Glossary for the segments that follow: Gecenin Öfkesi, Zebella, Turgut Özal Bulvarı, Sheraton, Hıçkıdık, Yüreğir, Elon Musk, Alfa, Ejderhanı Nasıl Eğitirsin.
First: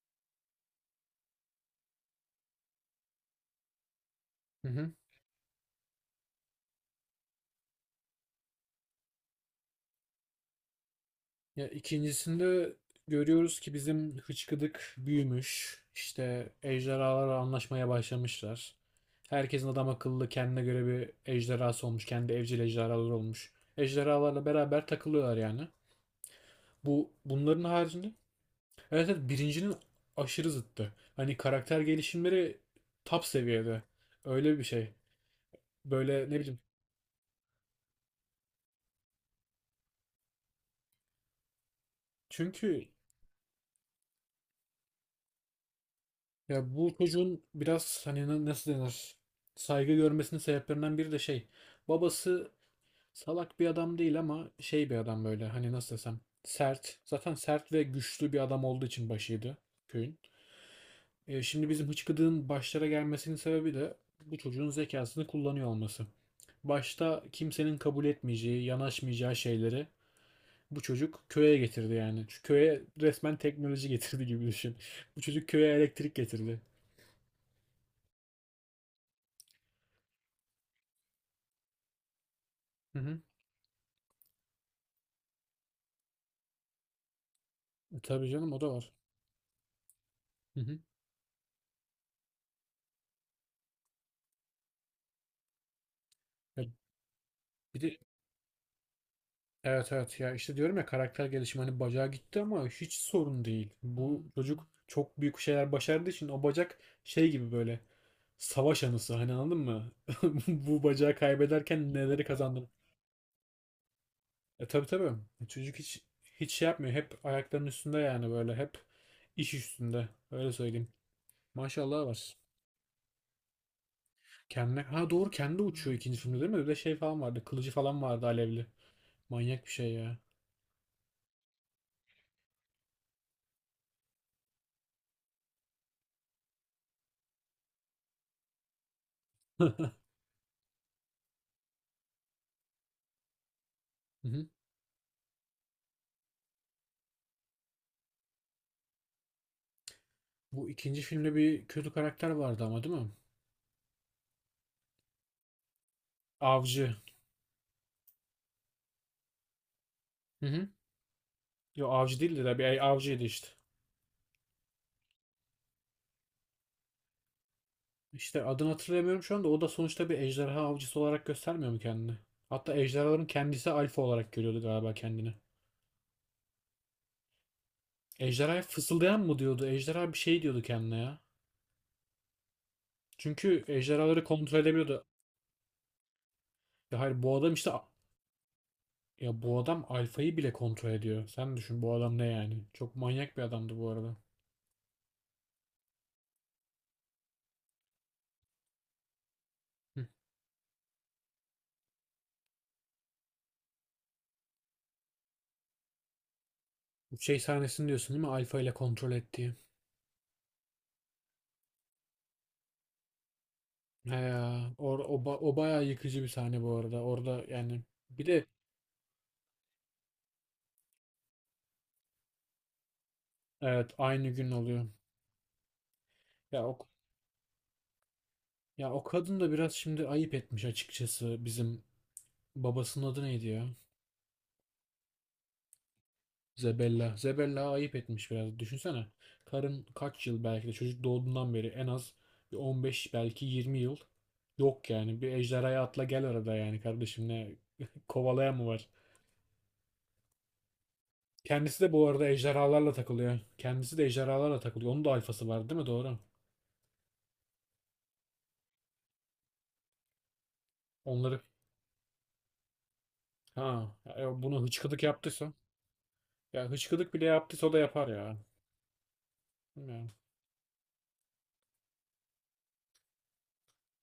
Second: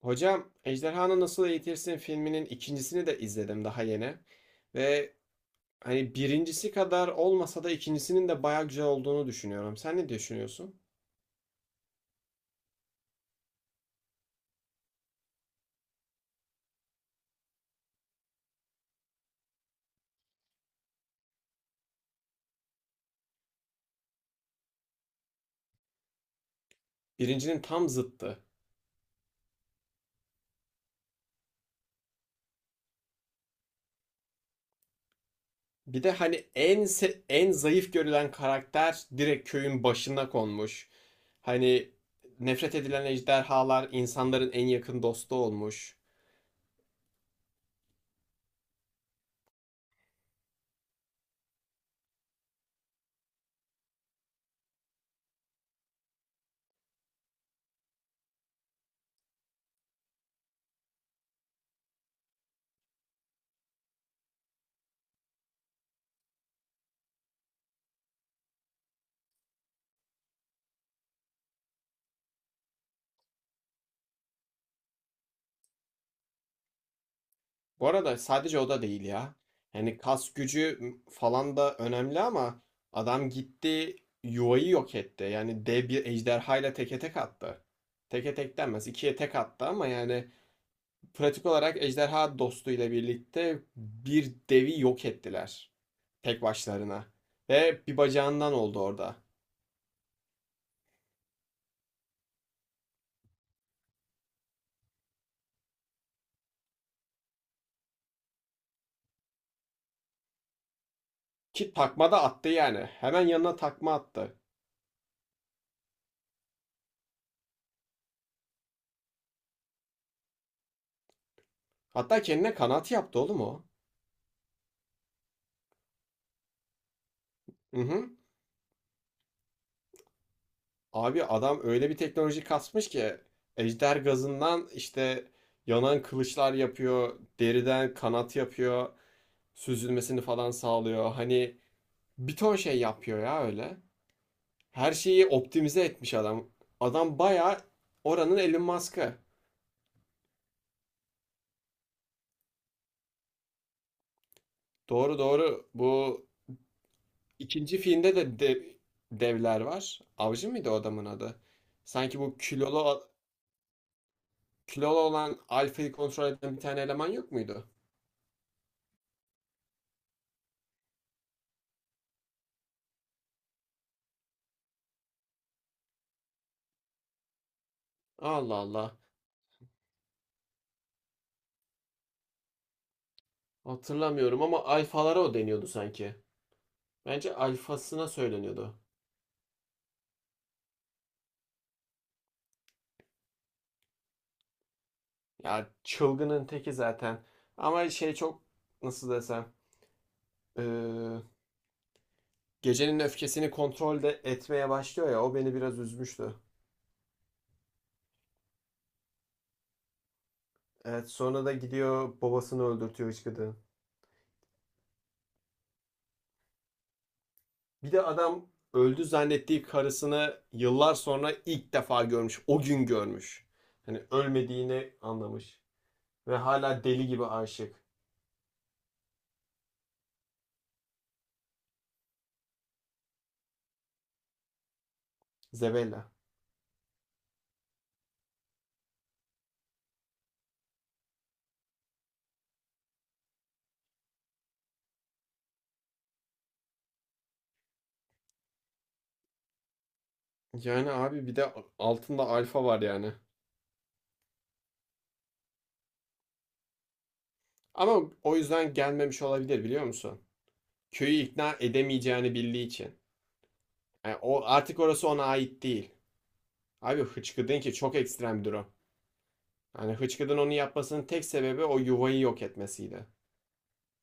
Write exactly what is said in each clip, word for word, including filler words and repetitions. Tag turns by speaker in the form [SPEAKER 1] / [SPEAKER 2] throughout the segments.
[SPEAKER 1] Hocam Ejderhanı Nasıl Eğitirsin filminin ikincisini de izledim daha yeni.
[SPEAKER 2] Hı hı.
[SPEAKER 1] Ve hani birincisi kadar olmasa da ikincisinin de bayağı güzel olduğunu düşünüyorum. Sen ne düşünüyorsun?
[SPEAKER 2] Ya ikincisinde görüyoruz ki bizim hıçkıdık büyümüş. İşte ejderhalarla anlaşmaya başlamışlar. Herkesin adam akıllı kendine göre bir ejderhası olmuş. Kendi evcil ejderhaları olmuş. Ejderhalarla beraber takılıyorlar yani. Bu
[SPEAKER 1] Birincinin
[SPEAKER 2] bunların
[SPEAKER 1] tam
[SPEAKER 2] haricinde
[SPEAKER 1] zıttı.
[SPEAKER 2] evet, evet birincinin aşırı zıttı. Hani karakter gelişimleri top seviyede. Öyle bir şey.
[SPEAKER 1] Bir de
[SPEAKER 2] Böyle ne
[SPEAKER 1] hani
[SPEAKER 2] bileyim.
[SPEAKER 1] en se- en zayıf görülen karakter direkt köyün başına konmuş. Hani nefret
[SPEAKER 2] Çünkü
[SPEAKER 1] edilen ejderhalar insanların en yakın dostu olmuş.
[SPEAKER 2] Ya bu çocuğun biraz hani na- nasıl denir? Saygı görmesinin sebeplerinden biri de şey. Babası salak bir adam değil ama şey bir adam böyle hani nasıl desem sert. Zaten sert ve güçlü bir adam olduğu için başıydı köyün. E, şimdi bizim hıçkıdığın başlara gelmesinin sebebi de bu çocuğun zekasını kullanıyor olması. Başta kimsenin kabul etmeyeceği, yanaşmayacağı şeyleri bu çocuk köye getirdi yani. Şu köye resmen teknoloji getirdi gibi düşün. Bu çocuk köye elektrik getirdi.
[SPEAKER 1] Bu arada sadece o da değil ya. Hani kas gücü falan da önemli ama
[SPEAKER 2] Hı hı.
[SPEAKER 1] adam gitti yuvayı yok etti. Yani dev bir ejderhayla teke tek attı.
[SPEAKER 2] E, Tabii
[SPEAKER 1] Teke
[SPEAKER 2] canım
[SPEAKER 1] tek
[SPEAKER 2] o da
[SPEAKER 1] denmez.
[SPEAKER 2] var.
[SPEAKER 1] İkiye tek attı ama yani
[SPEAKER 2] Hı hı.
[SPEAKER 1] pratik olarak ejderha dostuyla birlikte bir devi yok ettiler. Tek
[SPEAKER 2] Ya
[SPEAKER 1] başlarına.
[SPEAKER 2] bir
[SPEAKER 1] Ve
[SPEAKER 2] de
[SPEAKER 1] bir bacağından oldu orada.
[SPEAKER 2] evet evet ya işte diyorum ya karakter gelişimi hani bacağı gitti ama hiç sorun değil. Bu çocuk çok büyük şeyler başardığı için o bacak şey gibi böyle savaş anısı hani anladın mı? Bu bacağı
[SPEAKER 1] Ki
[SPEAKER 2] kaybederken
[SPEAKER 1] takma da
[SPEAKER 2] neleri
[SPEAKER 1] attı
[SPEAKER 2] kazandın?
[SPEAKER 1] yani. Hemen yanına takma attı.
[SPEAKER 2] E tabii tabii. E, Çocuk hiç hiç şey yapmıyor. Hep ayaklarının üstünde yani böyle hep iş üstünde. Öyle söyleyeyim. Maşallah
[SPEAKER 1] Hatta
[SPEAKER 2] var.
[SPEAKER 1] kendine kanat yaptı oğlum o.
[SPEAKER 2] Kendine ha doğru kendi uçuyor ikinci filmde değil mi? Bir de şey falan vardı. Kılıcı falan
[SPEAKER 1] Hı.
[SPEAKER 2] vardı alevli. Manyak bir şey ya.
[SPEAKER 1] Abi adam öyle bir teknoloji kasmış ki ejder gazından işte yanan kılıçlar yapıyor, deriden kanat yapıyor, süzülmesini falan sağlıyor. Hani bir ton şey yapıyor ya öyle.
[SPEAKER 2] Hı hı.
[SPEAKER 1] Her şeyi optimize etmiş adam. Adam bayağı oranın Elon Musk'ı.
[SPEAKER 2] Bu ikinci filmde bir kötü karakter vardı ama değil mi?
[SPEAKER 1] Doğru doğru. Bu
[SPEAKER 2] Avcı.
[SPEAKER 1] ikinci filmde de dev- devler var.
[SPEAKER 2] Hı
[SPEAKER 1] Avcı
[SPEAKER 2] hı.
[SPEAKER 1] mıydı o adamın adı?
[SPEAKER 2] Yo avcı
[SPEAKER 1] Sanki bu
[SPEAKER 2] değildi de bir
[SPEAKER 1] kilolu
[SPEAKER 2] avcıydı işte.
[SPEAKER 1] kilolu olan alfayı kontrol eden bir tane eleman yok muydu?
[SPEAKER 2] İşte adını hatırlamıyorum şu anda. O da sonuçta bir ejderha avcısı olarak göstermiyor mu kendini? Hatta ejderhaların kendisi alfa olarak görüyordu galiba kendini.
[SPEAKER 1] Allah
[SPEAKER 2] Ejderhaya
[SPEAKER 1] Allah.
[SPEAKER 2] fısıldayan mı diyordu? Ejderha bir şey diyordu kendine ya. Çünkü ejderhaları
[SPEAKER 1] Hatırlamıyorum
[SPEAKER 2] kontrol
[SPEAKER 1] ama
[SPEAKER 2] edebiliyordu.
[SPEAKER 1] alfalara o deniyordu sanki.
[SPEAKER 2] Ya hayır
[SPEAKER 1] Bence
[SPEAKER 2] bu adam işte
[SPEAKER 1] alfasına söyleniyordu.
[SPEAKER 2] ya bu adam alfayı bile kontrol ediyor. Sen düşün bu adam ne yani? Çok manyak bir adamdı bu arada.
[SPEAKER 1] Ya çılgının teki zaten. Ama şey çok nasıl desem
[SPEAKER 2] Hı.
[SPEAKER 1] eee, gecenin öfkesini kontrolde etmeye başlıyor ya o beni biraz üzmüştü.
[SPEAKER 2] Bu şey sahnesini diyorsun değil mi? Alfa ile kontrol ettiği.
[SPEAKER 1] Evet sonra da gidiyor babasını öldürtüyor hıçkıdığın.
[SPEAKER 2] He ya, or, o, ba- o bayağı yıkıcı bir sahne bu arada. Orada yani
[SPEAKER 1] Bir de
[SPEAKER 2] bir de
[SPEAKER 1] adam öldü zannettiği karısını yıllar sonra ilk defa görmüş. O gün görmüş.
[SPEAKER 2] evet
[SPEAKER 1] Hani
[SPEAKER 2] aynı gün oluyor.
[SPEAKER 1] ölmediğini anlamış. Ve
[SPEAKER 2] Ya o,
[SPEAKER 1] hala deli gibi aşık.
[SPEAKER 2] ya o kadın da biraz şimdi ayıp etmiş açıkçası bizim babasının adı neydi ya?
[SPEAKER 1] Zebella.
[SPEAKER 2] Zebella. Zebella ayıp etmiş biraz. Düşünsene. Karın kaç yıl belki de çocuk doğduğundan beri en az bir on beş belki yirmi yıl yok yani. Bir ejderhaya atla gel arada yani kardeşim ne kovalayan mı var?
[SPEAKER 1] Yani abi bir de
[SPEAKER 2] Kendisi de bu
[SPEAKER 1] altında
[SPEAKER 2] arada
[SPEAKER 1] alfa var
[SPEAKER 2] ejderhalarla
[SPEAKER 1] yani.
[SPEAKER 2] takılıyor. Kendisi de ejderhalarla takılıyor. Onun da alfası var değil mi? Doğru.
[SPEAKER 1] Ama o yüzden gelmemiş olabilir biliyor musun? Köyü
[SPEAKER 2] Onları
[SPEAKER 1] ikna edemeyeceğini bildiği için.
[SPEAKER 2] Ha,
[SPEAKER 1] Yani
[SPEAKER 2] ya
[SPEAKER 1] o
[SPEAKER 2] bunu
[SPEAKER 1] artık
[SPEAKER 2] hıçkıdık
[SPEAKER 1] orası ona
[SPEAKER 2] yaptıysa.
[SPEAKER 1] ait değil.
[SPEAKER 2] Ya
[SPEAKER 1] Abi
[SPEAKER 2] hıçkıdık bile
[SPEAKER 1] Hıçkıdın
[SPEAKER 2] yaptıysa o
[SPEAKER 1] ki
[SPEAKER 2] da
[SPEAKER 1] çok
[SPEAKER 2] yapar ya.
[SPEAKER 1] ekstrem bir durum. Hani
[SPEAKER 2] Bilmiyorum.
[SPEAKER 1] Hıçkıdın onu yapmasının tek sebebi o yuvayı yok etmesiydi.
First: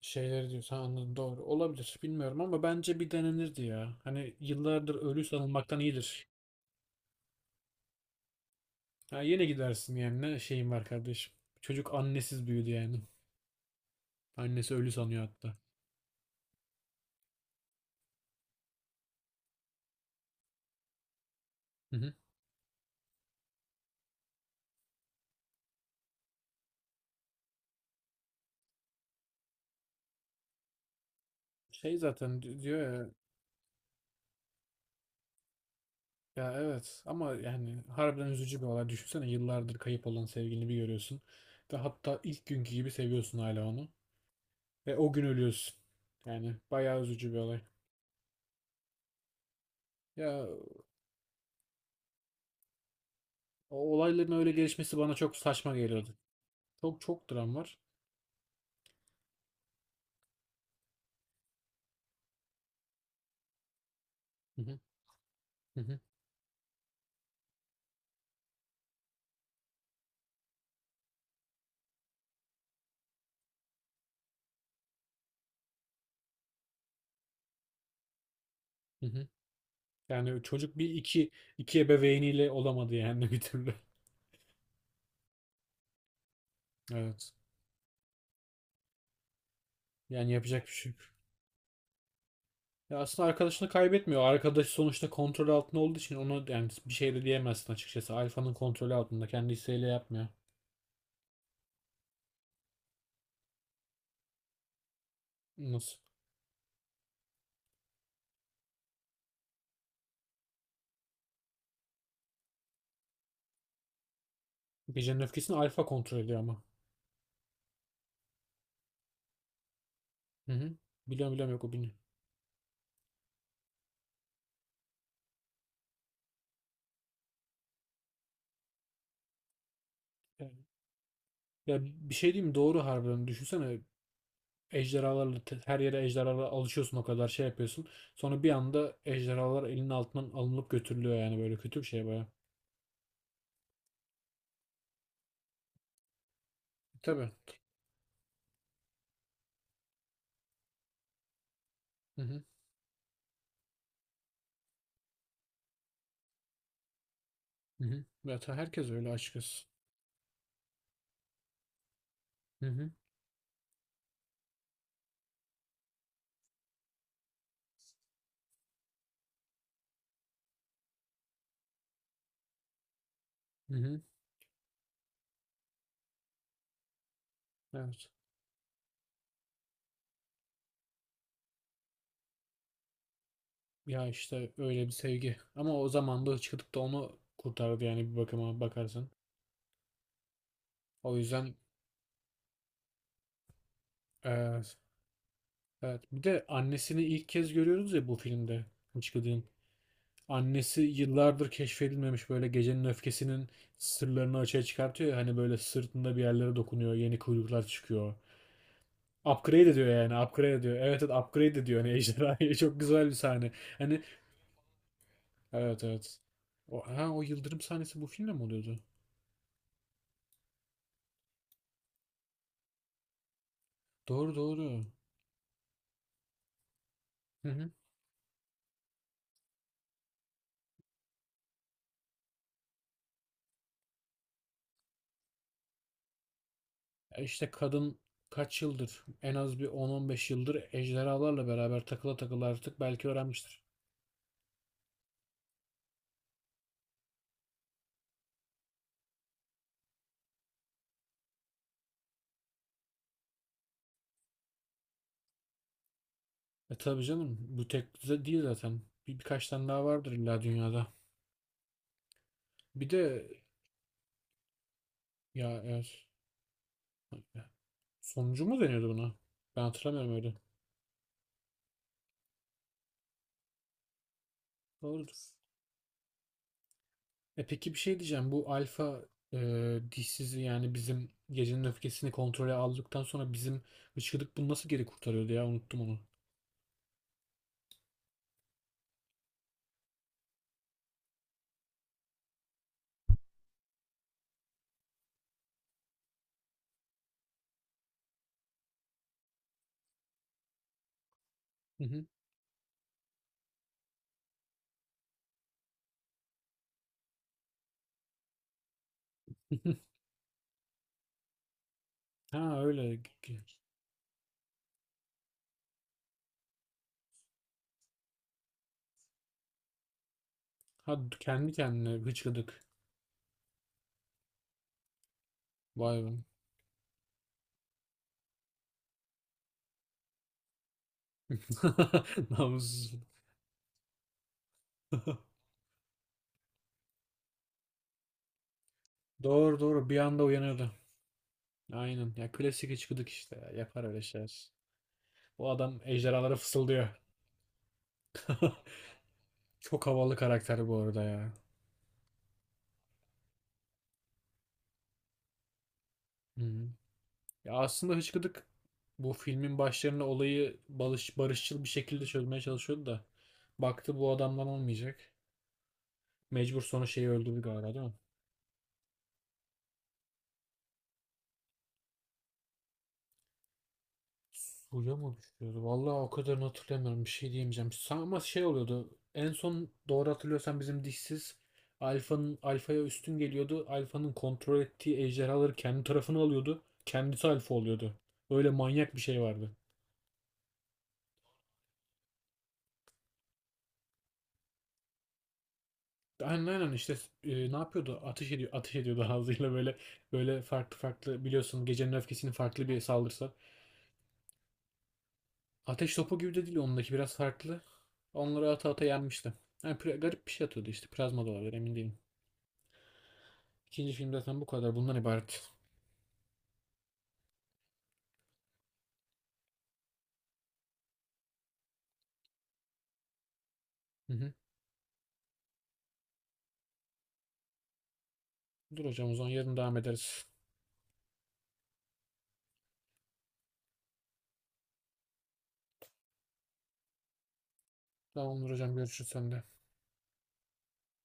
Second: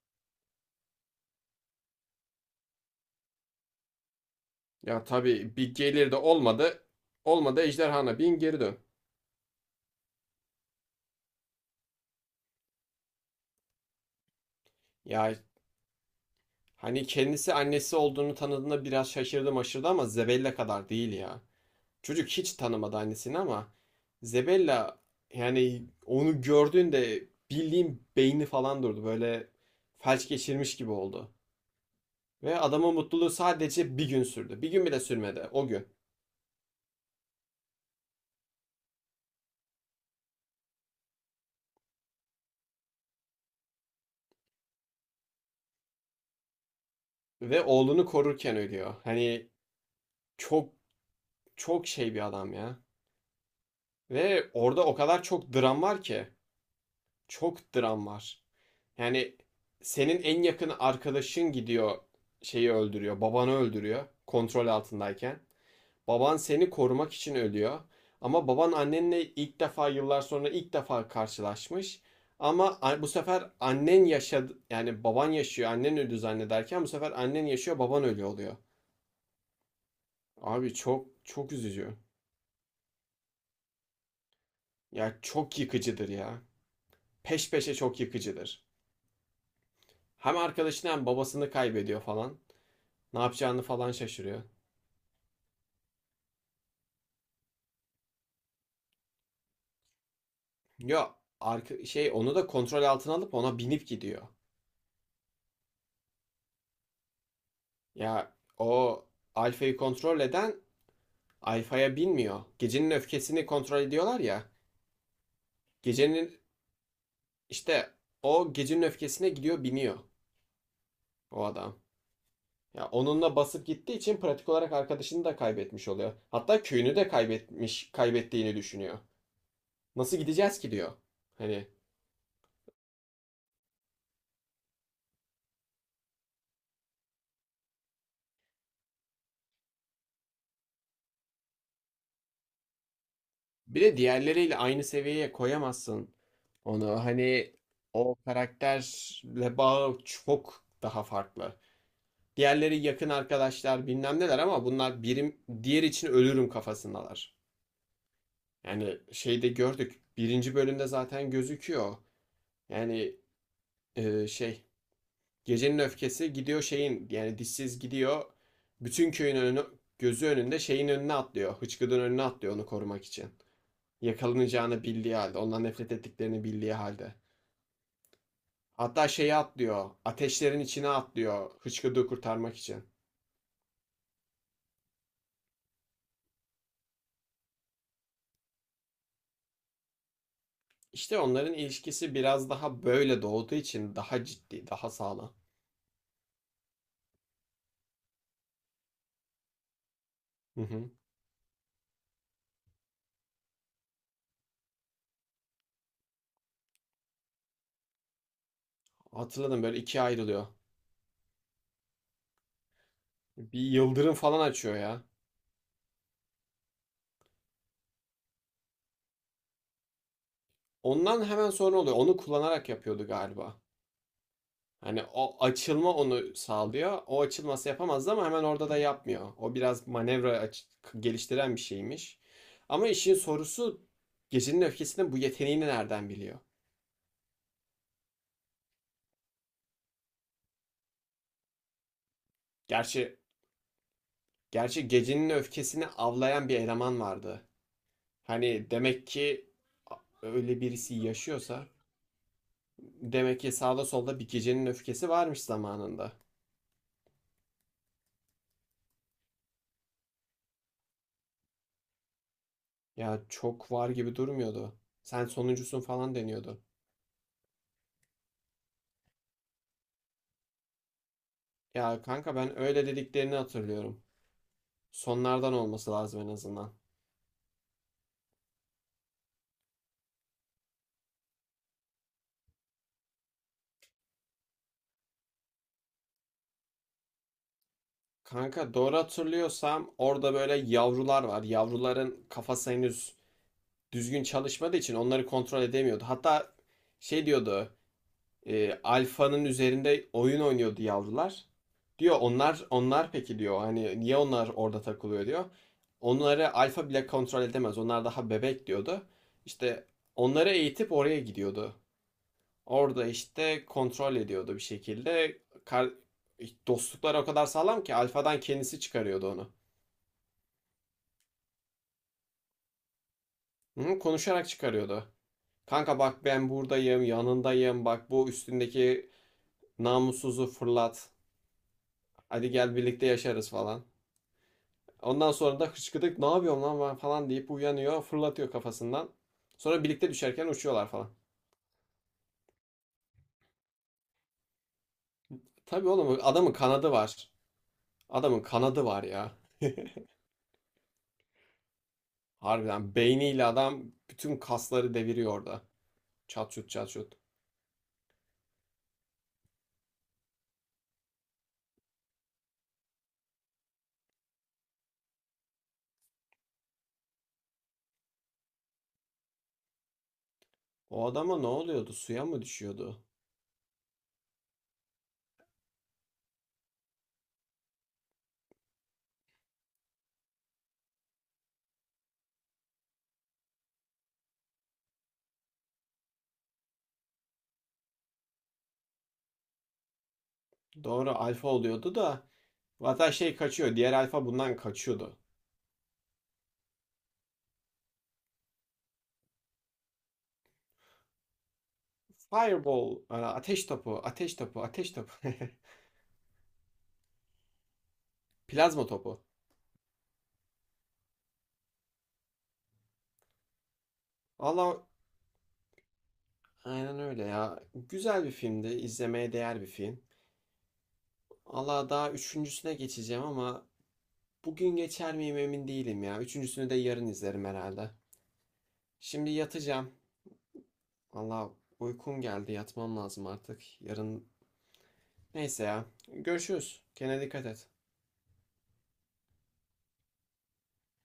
[SPEAKER 2] Şeyleri diyorsun ha, anladım doğru. Olabilir bilmiyorum ama bence bir denenirdi ya. Hani yıllardır
[SPEAKER 1] Ya
[SPEAKER 2] ölü
[SPEAKER 1] tabii bir
[SPEAKER 2] sanılmaktan
[SPEAKER 1] gelir de
[SPEAKER 2] iyidir.
[SPEAKER 1] olmadı. Olmadı ejderhana bin geri dön.
[SPEAKER 2] Ha, yine gidersin yani ne şeyim var kardeşim. Çocuk annesiz büyüdü yani. Annesi ölü sanıyor
[SPEAKER 1] Ya
[SPEAKER 2] hatta.
[SPEAKER 1] hani kendisi annesi olduğunu tanıdığında biraz şaşırdım aşırdı ama zebelle kadar değil ya.
[SPEAKER 2] Hı hı.
[SPEAKER 1] Çocuk hiç tanımadı annesini ama Zebella yani onu gördüğünde bildiğim beyni falan durdu. Böyle felç geçirmiş gibi oldu.
[SPEAKER 2] Şey zaten
[SPEAKER 1] Ve
[SPEAKER 2] di- diyor
[SPEAKER 1] adamın
[SPEAKER 2] ya,
[SPEAKER 1] mutluluğu sadece bir gün sürdü. Bir gün bile sürmedi o gün.
[SPEAKER 2] ya evet ama yani harbiden üzücü bir olay. Düşünsene yıllardır kayıp olan sevgilini bir görüyorsun. Ve hatta ilk günkü gibi seviyorsun hala onu. Ve o gün ölüyorsun. Yani bayağı üzücü bir olay.
[SPEAKER 1] Ve oğlunu korurken ölüyor. Hani
[SPEAKER 2] Ya
[SPEAKER 1] çok çok şey bir adam ya.
[SPEAKER 2] o olayların öyle
[SPEAKER 1] Ve orada o
[SPEAKER 2] gelişmesi bana
[SPEAKER 1] kadar
[SPEAKER 2] çok
[SPEAKER 1] çok
[SPEAKER 2] saçma
[SPEAKER 1] dram var
[SPEAKER 2] geliyordu.
[SPEAKER 1] ki.
[SPEAKER 2] Çok çok dram
[SPEAKER 1] Çok
[SPEAKER 2] var.
[SPEAKER 1] dram var. Yani senin en yakın arkadaşın gidiyor şeyi öldürüyor. Babanı öldürüyor
[SPEAKER 2] Hı
[SPEAKER 1] kontrol
[SPEAKER 2] hı,
[SPEAKER 1] altındayken.
[SPEAKER 2] hı hı,
[SPEAKER 1] Baban seni korumak için ölüyor. Ama baban annenle ilk defa yıllar sonra ilk defa karşılaşmış. Ama bu sefer annen yaşadı yani baban yaşıyor annen öldü zannederken bu sefer annen yaşıyor baban ölüyor oluyor.
[SPEAKER 2] hı hı. Yani
[SPEAKER 1] Abi
[SPEAKER 2] çocuk bir
[SPEAKER 1] çok
[SPEAKER 2] iki
[SPEAKER 1] çok
[SPEAKER 2] iki
[SPEAKER 1] üzücü.
[SPEAKER 2] ebeveyniyle olamadı yani bir türlü.
[SPEAKER 1] Ya çok yıkıcıdır ya.
[SPEAKER 2] Evet.
[SPEAKER 1] Peş peşe çok yıkıcıdır.
[SPEAKER 2] Yani
[SPEAKER 1] Hem
[SPEAKER 2] yapacak bir
[SPEAKER 1] arkadaşını
[SPEAKER 2] şey yok.
[SPEAKER 1] hem babasını kaybediyor falan.
[SPEAKER 2] Ya
[SPEAKER 1] Ne
[SPEAKER 2] aslında
[SPEAKER 1] yapacağını
[SPEAKER 2] arkadaşını
[SPEAKER 1] falan
[SPEAKER 2] kaybetmiyor.
[SPEAKER 1] şaşırıyor.
[SPEAKER 2] Arkadaş sonuçta kontrol altında olduğu için ona yani bir şey de diyemezsin açıkçası. Alfa'nın kontrolü altında. Kendi isteğiyle yapmıyor.
[SPEAKER 1] Yo arka, şey onu da kontrol altına alıp ona binip gidiyor.
[SPEAKER 2] Nasıl?
[SPEAKER 1] Ya o Alfa'yı kontrol eden Alfa'ya binmiyor. Gecenin öfkesini kontrol ediyorlar ya.
[SPEAKER 2] Gecenin öfkesini Alfa kontrol ediyor
[SPEAKER 1] Gecenin
[SPEAKER 2] ama.
[SPEAKER 1] işte o gecenin öfkesine gidiyor biniyor
[SPEAKER 2] Hı hı. Biliyorum
[SPEAKER 1] o
[SPEAKER 2] biliyorum yok o
[SPEAKER 1] adam.
[SPEAKER 2] bilmiyor.
[SPEAKER 1] Ya onunla basıp gittiği için pratik olarak arkadaşını da kaybetmiş oluyor. Hatta köyünü de kaybetmiş, kaybettiğini düşünüyor. Nasıl gideceğiz
[SPEAKER 2] Yani-
[SPEAKER 1] ki diyor. Hani
[SPEAKER 2] Ya bir şey diyeyim mi? Doğru harbiden. Düşünsene Ejderhalarla te- her yere ejderhalarla alışıyorsun o kadar şey yapıyorsun. Sonra bir anda ejderhalar elinin altından alınıp götürülüyor yani böyle kötü bir şey baya.
[SPEAKER 1] bir de diğerleriyle aynı seviyeye koyamazsın onu.
[SPEAKER 2] Tabii.
[SPEAKER 1] Hani o karakterle bağı çok daha farklı.
[SPEAKER 2] Hı hı.
[SPEAKER 1] Diğerleri yakın arkadaşlar bilmem neler ama bunlar birim diğer için ölürüm kafasındalar.
[SPEAKER 2] Hı hı. Ya ta- herkes
[SPEAKER 1] Yani
[SPEAKER 2] öyle
[SPEAKER 1] şeyde
[SPEAKER 2] açıkçası.
[SPEAKER 1] gördük. Birinci bölümde zaten gözüküyor.
[SPEAKER 2] Hı hı.
[SPEAKER 1] Yani e, şey gecenin öfkesi gidiyor şeyin yani dişsiz gidiyor. Bütün köyün önü, gözü önünde şeyin önüne atlıyor. Hıçkıdın önüne atlıyor onu korumak için.
[SPEAKER 2] Hı hı.
[SPEAKER 1] Yakalanacağını bildiği halde. Ondan nefret ettiklerini bildiği halde.
[SPEAKER 2] Evet.
[SPEAKER 1] Hatta şeyi atlıyor. Ateşlerin içine atlıyor. Hıçkıdığı kurtarmak için.
[SPEAKER 2] Ya işte öyle bir sevgi. Ama o zaman da çıkıp da onu kurtardı yani bir bakıma bakarsan. O
[SPEAKER 1] İşte
[SPEAKER 2] yüzden
[SPEAKER 1] onların ilişkisi biraz daha böyle doğduğu için daha ciddi,
[SPEAKER 2] evet.
[SPEAKER 1] daha sağlam.
[SPEAKER 2] Evet. Bir de annesini ilk kez görüyoruz ya bu filmde. Hıçkıdık'ın.
[SPEAKER 1] Hı
[SPEAKER 2] Annesi
[SPEAKER 1] hı.
[SPEAKER 2] yıllardır keşfedilmemiş böyle gecenin öfkesinin sırlarını açığa çıkartıyor ya hani böyle sırtında bir yerlere dokunuyor yeni kuyruklar çıkıyor.
[SPEAKER 1] Hatırladım
[SPEAKER 2] Upgrade
[SPEAKER 1] böyle
[SPEAKER 2] ediyor
[SPEAKER 1] ikiye
[SPEAKER 2] yani
[SPEAKER 1] ayrılıyor.
[SPEAKER 2] upgrade ediyor. Evet evet upgrade ediyor hani ejderhayı çok güzel bir sahne.
[SPEAKER 1] Bir
[SPEAKER 2] Hani
[SPEAKER 1] yıldırım falan açıyor ya.
[SPEAKER 2] evet evet. O, ha, o yıldırım sahnesi bu filmde mi oluyordu?
[SPEAKER 1] Ondan hemen sonra oluyor. Onu kullanarak yapıyordu galiba.
[SPEAKER 2] Doğru doğru.
[SPEAKER 1] Hani o açılma onu sağlıyor. O
[SPEAKER 2] Hı
[SPEAKER 1] açılması
[SPEAKER 2] hı.
[SPEAKER 1] yapamazdı ama hemen orada da yapmıyor. O biraz manevra aç- geliştiren bir şeymiş. Ama işin sorusu Gecenin Öfkesi'nin bu yeteneğini nereden biliyor?
[SPEAKER 2] E İşte kadın kaç yıldır en az bir on on beş yıldır ejderhalarla beraber takıla takıla artık belki
[SPEAKER 1] Gerçi
[SPEAKER 2] öğrenmiştir.
[SPEAKER 1] gerçi Gecenin Öfkesi'ni avlayan bir eleman vardı. Hani demek ki öyle birisi yaşıyorsa demek ki sağda solda bir Gecenin Öfkesi varmış zamanında.
[SPEAKER 2] E tabii canım bu tek düze değil zaten. Bir, birkaç tane daha vardır illa dünyada. Bir
[SPEAKER 1] Ya
[SPEAKER 2] de
[SPEAKER 1] çok var gibi durmuyordu. Sen
[SPEAKER 2] ya
[SPEAKER 1] sonuncusun
[SPEAKER 2] eğer
[SPEAKER 1] falan deniyordu.
[SPEAKER 2] sonucu mu deniyordu buna? Ben hatırlamıyorum öyle.
[SPEAKER 1] Ya kanka ben öyle dediklerini hatırlıyorum.
[SPEAKER 2] Doğrudur.
[SPEAKER 1] Sonlardan olması lazım en azından.
[SPEAKER 2] E peki bir şey diyeceğim. Bu alfa e, dişsizi yani bizim gecenin öfkesini kontrole aldıktan sonra bizim hıçkıdık bunu nasıl geri kurtarıyordu ya? Unuttum onu.
[SPEAKER 1] Kanka doğru hatırlıyorsam orada böyle yavrular var. Yavruların kafası henüz düzgün çalışmadığı için onları kontrol edemiyordu. Hatta şey diyordu. E, alfanın üzerinde oyun oynuyordu yavrular.
[SPEAKER 2] Hı hı.
[SPEAKER 1] Diyor onlar onlar peki diyor. Hani niye onlar orada takılıyor diyor. Onları alfa bile kontrol edemez. Onlar daha bebek diyordu. İşte onları eğitip oraya gidiyordu.
[SPEAKER 2] Ha öyle.
[SPEAKER 1] Orada işte kontrol ediyordu bir şekilde. Kar dostluklar o kadar sağlam ki Alfa'dan kendisi çıkarıyordu onu.
[SPEAKER 2] Ha kendi kendine hıçkıdık.
[SPEAKER 1] Hı, konuşarak çıkarıyordu. Kanka
[SPEAKER 2] Vay be.
[SPEAKER 1] bak ben buradayım, yanındayım. Bak bu üstündeki namussuzu fırlat. Hadi gel
[SPEAKER 2] Namussuz.
[SPEAKER 1] birlikte yaşarız falan. Ondan sonra da hıçkıdık ne yapıyorum lan ben falan deyip uyanıyor, fırlatıyor kafasından.
[SPEAKER 2] Doğru
[SPEAKER 1] Sonra
[SPEAKER 2] doğru bir
[SPEAKER 1] birlikte
[SPEAKER 2] anda
[SPEAKER 1] düşerken
[SPEAKER 2] uyanıyordu.
[SPEAKER 1] uçuyorlar falan.
[SPEAKER 2] Aynen ya klasik hıçkıdık işte ya. Yapar öyle şeyler. O adam
[SPEAKER 1] Tabii oğlum
[SPEAKER 2] ejderhalara
[SPEAKER 1] adamın
[SPEAKER 2] fısıldıyor.
[SPEAKER 1] kanadı var. Adamın kanadı var ya.
[SPEAKER 2] Çok havalı karakter bu arada ya.
[SPEAKER 1] Harbiden beyniyle adam bütün kasları deviriyor orada.
[SPEAKER 2] Hı.
[SPEAKER 1] Çat
[SPEAKER 2] Hı.
[SPEAKER 1] şut çat şut.
[SPEAKER 2] Ya aslında Hıçkıdık bu filmin başlarında olayı barış, barışçıl bir şekilde çözmeye çalışıyordu da baktı bu adamdan olmayacak. Mecbur sonra şeyi öldürdü galiba değil mi?
[SPEAKER 1] O adama ne oluyordu? Suya mı düşüyordu?
[SPEAKER 2] Suya mı düşüyordu? Vallahi o kadarını hatırlamıyorum. Bir şey diyemeyeceğim. Sa- Ama şey oluyordu. En son doğru hatırlıyorsan bizim dişsiz Alfa'nın Alfa'ya üstün geliyordu. Alfa'nın kontrol ettiği ejderhaları kendi tarafına alıyordu. Kendisi Alfa oluyordu. Öyle manyak bir şey vardı.
[SPEAKER 1] Doğru alfa oluyordu da zaten şey kaçıyor. Diğer alfa bundan kaçıyordu.
[SPEAKER 2] Aynen aynen işte e, ne yapıyordu? Ateş ediyor, ateş ediyordu ağzıyla böyle böyle farklı farklı biliyorsun gecenin öfkesinin farklı bir
[SPEAKER 1] Fireball, e,
[SPEAKER 2] saldırısı.
[SPEAKER 1] ateş topu, ateş topu, ateş topu.
[SPEAKER 2] Ateş topu gibi de değil ondaki biraz farklı. Onları ata ata
[SPEAKER 1] Plazma topu.
[SPEAKER 2] yenmişti. Yani pri- garip bir şey atıyordu işte plazma da olabilir emin değilim. İkinci film zaten bu kadar
[SPEAKER 1] Allah
[SPEAKER 2] bundan ibaret.
[SPEAKER 1] aynen öyle ya. Güzel bir filmdi. İzlemeye değer bir film. Allah daha üçüncüsüne geçeceğim ama
[SPEAKER 2] Hı hı.
[SPEAKER 1] bugün geçer miyim emin değilim ya. Üçüncüsünü de yarın izlerim herhalde.
[SPEAKER 2] Dur hocam o zaman
[SPEAKER 1] Şimdi
[SPEAKER 2] yarın devam
[SPEAKER 1] yatacağım.
[SPEAKER 2] ederiz.
[SPEAKER 1] Valla uykum geldi yatmam lazım artık. Yarın... Neyse ya. Görüşürüz. Kendine dikkat et.
[SPEAKER 2] Tamamdır hocam görüşürüz sende.